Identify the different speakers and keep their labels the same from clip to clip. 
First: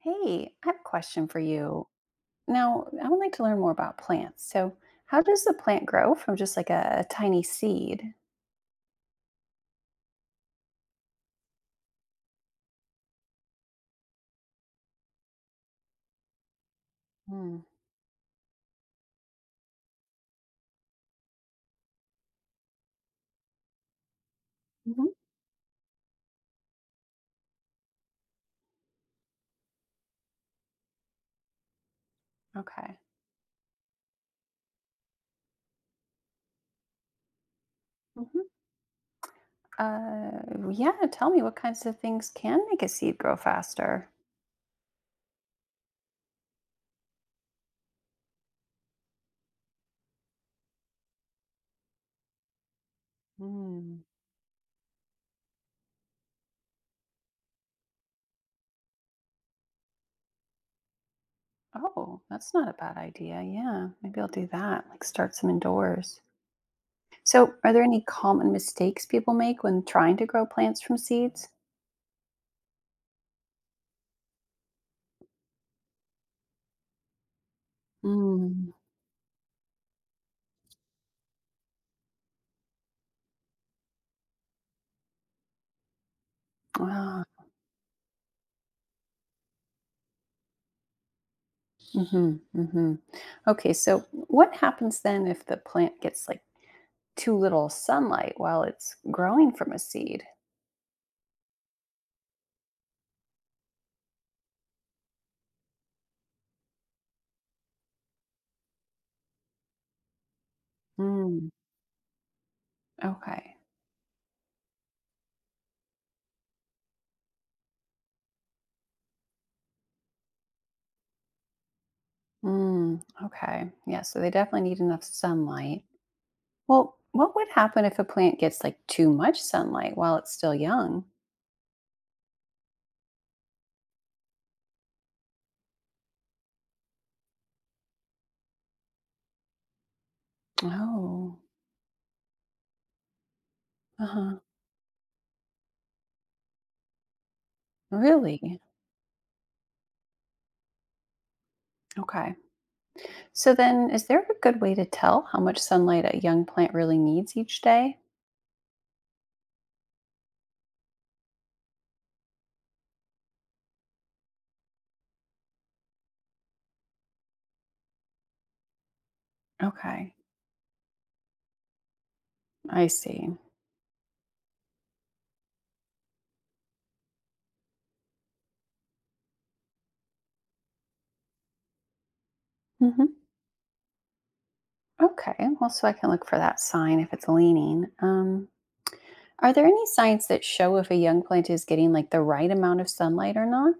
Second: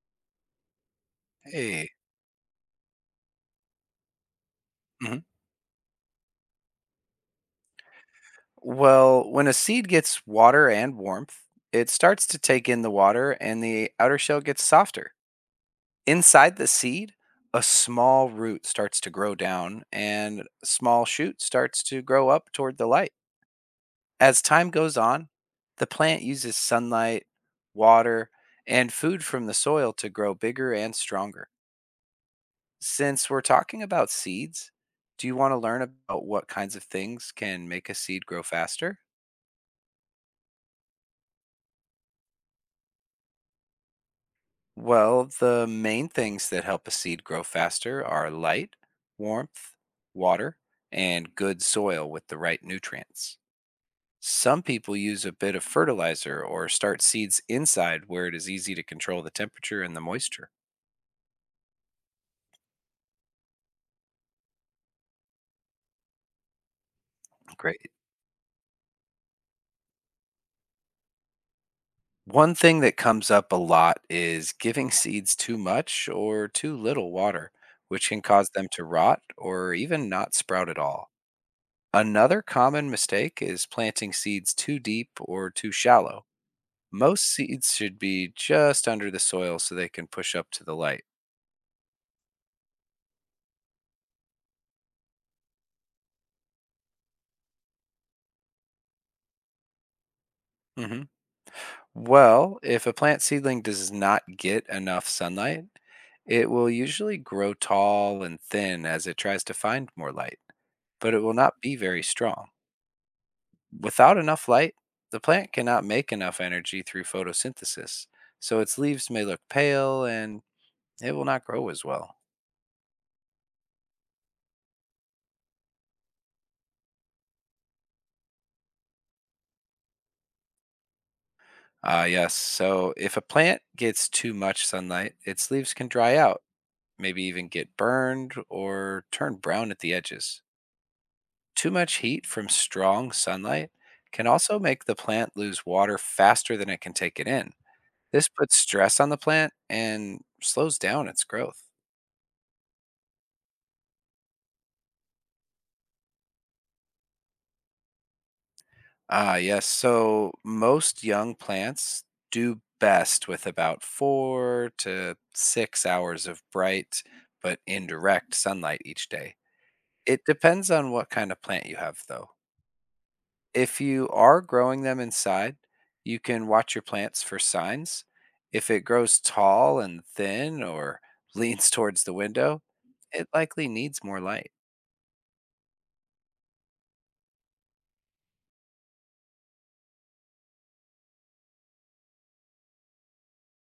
Speaker 1: Hey, I have a question for you.
Speaker 2: Hey.
Speaker 1: Now, I would like to learn more about plants. So, how
Speaker 2: Mhm.
Speaker 1: does the plant grow from just like a tiny seed?
Speaker 2: Well, when a seed gets water and warmth, it starts to take in the water and the outer shell gets softer. Inside the seed, a
Speaker 1: Mm.
Speaker 2: small root starts to grow down and a small shoot starts to grow up toward the light. As time goes
Speaker 1: Hmm.
Speaker 2: on, the plant uses sunlight, water, and food from the soil to grow bigger and stronger.
Speaker 1: Okay.
Speaker 2: Since we're talking about seeds, do you want to learn about what kinds of things can make a seed grow
Speaker 1: Hmm.
Speaker 2: faster?
Speaker 1: Yeah, tell me what kinds of things can make a seed grow faster?
Speaker 2: Well, the main things that help a seed grow faster are light, warmth, water, and good soil with the right nutrients.
Speaker 1: Mm.
Speaker 2: Some people use a bit of fertilizer or start seeds inside where it is easy to control the temperature and the moisture.
Speaker 1: Oh, that's not a bad idea. Yeah, maybe I'll do that, like start some indoors. So, are there
Speaker 2: Great.
Speaker 1: any common mistakes people make when trying to grow plants from seeds?
Speaker 2: One thing that comes up a lot is giving seeds too much or too little water, which can cause them
Speaker 1: Mm.
Speaker 2: to rot or even not sprout at all. Another common mistake is planting seeds too deep or too shallow. Most seeds should be just under the soil so they can push up to the light.
Speaker 1: Hmm. Hmm. Okay, so what happens then if the plant gets like too little sunlight while it's growing from a seed?
Speaker 2: Hmm Well, if a plant seedling does not get enough sunlight, it will usually grow tall and thin as it tries to find more light, but it will
Speaker 1: Mm,
Speaker 2: not be very strong.
Speaker 1: okay.
Speaker 2: Without enough light, the plant cannot make enough energy through photosynthesis, so its leaves may look pale and it will not grow as well.
Speaker 1: Mm, okay. Yeah, so they definitely need enough sunlight. Well, what would happen if a plant gets like too much sunlight while it's still young?
Speaker 2: Ah, yes. So if a plant gets too much sunlight, its leaves can dry out, maybe even get burned or turn brown at the edges.
Speaker 1: Oh,
Speaker 2: Too much heat from strong sunlight can
Speaker 1: uh-huh.
Speaker 2: also make the plant lose water faster than it can take it in. This puts
Speaker 1: Really?
Speaker 2: stress on the plant and slows down its growth.
Speaker 1: Okay. So then, is there a good way to tell how much sunlight a young plant really needs each day?
Speaker 2: Ah, yes. So most young plants do best with about 4 to 6 hours of bright but indirect sunlight each day.
Speaker 1: Okay,
Speaker 2: It depends on what kind of plant you have, though.
Speaker 1: I see.
Speaker 2: If you are growing them inside, you can watch your plants for signs. If it grows tall and thin or leans towards the window,
Speaker 1: Mhm.
Speaker 2: it likely needs more light.
Speaker 1: Okay, well, so I can look for that sign if it's leaning. Are there any signs that show if a young plant is getting like the right amount of sunlight or not?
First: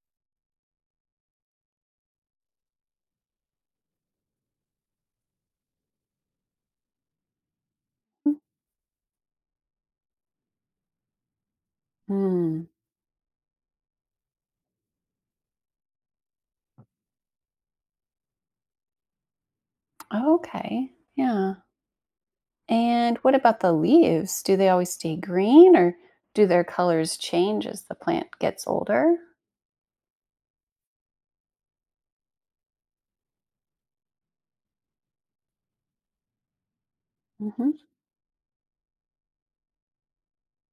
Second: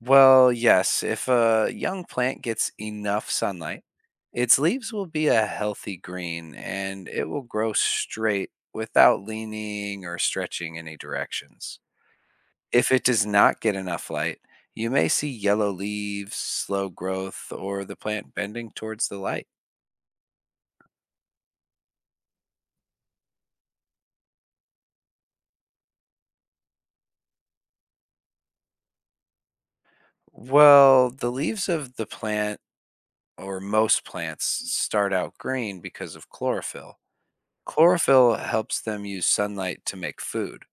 Speaker 2: Well, yes, if a young plant gets enough sunlight, its leaves will be a healthy green and it will grow straight without leaning or stretching any directions.
Speaker 1: Hmm.
Speaker 2: If it does not get enough light, you may see yellow leaves, slow growth, or the plant bending towards the light.
Speaker 1: Oh, okay. Yeah. And what about the leaves? Do they always stay green or do their colors change as the plant gets older?
Speaker 2: Well, the leaves of the plant, or most plants, start out green because of chlorophyll.
Speaker 1: Hmm.
Speaker 2: Chlorophyll helps them use sunlight to make food.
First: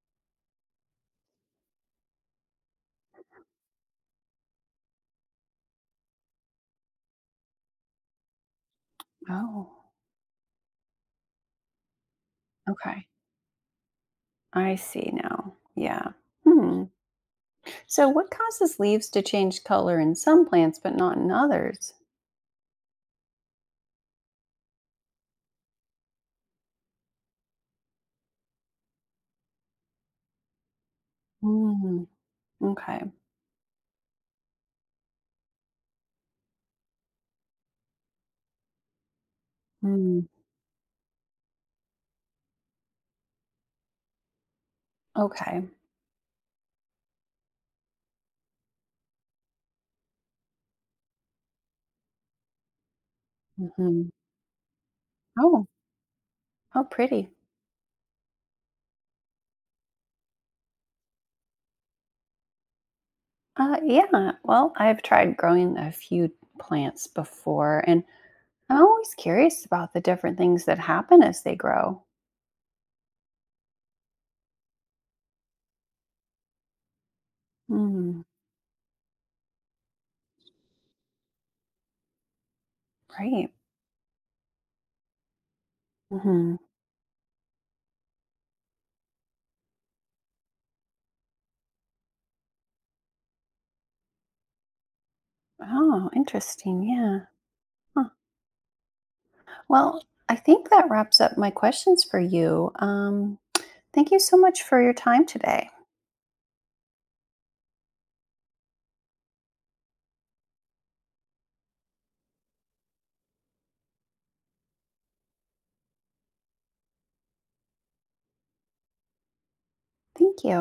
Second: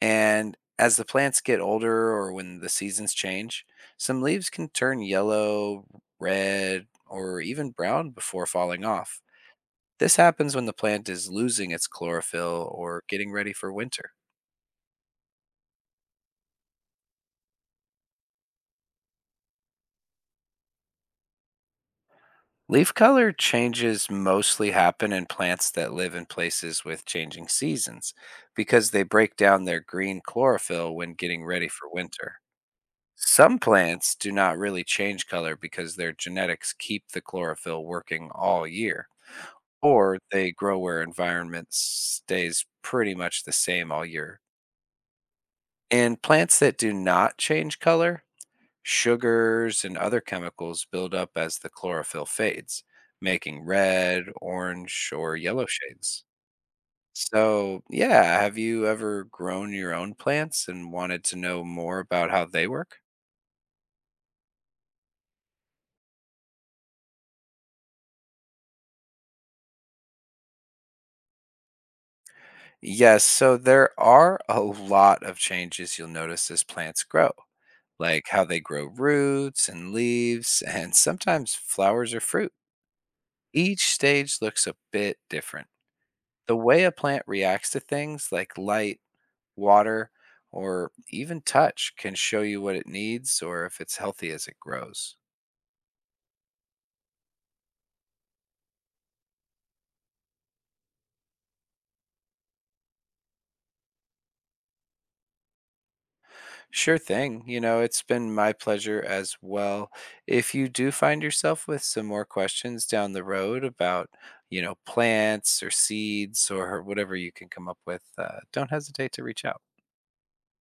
Speaker 2: And as the plants get older or when the seasons change, some leaves can turn yellow, red, or even brown before falling off.
Speaker 1: Oh,
Speaker 2: This happens when the plant is losing its chlorophyll or
Speaker 1: okay.
Speaker 2: getting ready for winter.
Speaker 1: I see now. Yeah. Hmm. So, what causes leaves to change color in some plants but not in others?
Speaker 2: Leaf color changes mostly happen in plants that live in places with changing seasons because they break down their green chlorophyll when getting ready for
Speaker 1: Mm,
Speaker 2: winter.
Speaker 1: okay.
Speaker 2: Some plants do not really change color because their genetics keep the chlorophyll working all year, or
Speaker 1: Mm,
Speaker 2: they grow where environment stays pretty much the same all year.
Speaker 1: okay.
Speaker 2: And plants that do not change color, sugars and other chemicals build up as the chlorophyll fades, making
Speaker 1: Mhm.
Speaker 2: red, orange, or yellow
Speaker 1: Oh,
Speaker 2: shades.
Speaker 1: how pretty.
Speaker 2: So, yeah, have you ever grown your own plants and wanted to know more about how they work?
Speaker 1: Yeah. Well, I've tried growing a few plants before, and I'm always curious about the different things that happen as they grow.
Speaker 2: Yes, so there are a lot of changes you'll notice as plants grow,
Speaker 1: Mm,
Speaker 2: like how they grow roots and leaves, and sometimes flowers or fruit.
Speaker 1: right.
Speaker 2: Each stage looks a bit different. The
Speaker 1: Hmm.
Speaker 2: way a plant reacts to things like light, water, or even touch can show you what it needs or if it's healthy as it grows.
Speaker 1: Oh, interesting. Yeah. Huh. Well, I think that wraps up my questions for you. Thank you so much for your time today.
Speaker 2: Sure thing. You know, it's been my pleasure as well. If you do find yourself with some more questions down the road about, you know, plants or seeds or whatever you can come up with, don't hesitate to reach out.
Speaker 1: Thank you.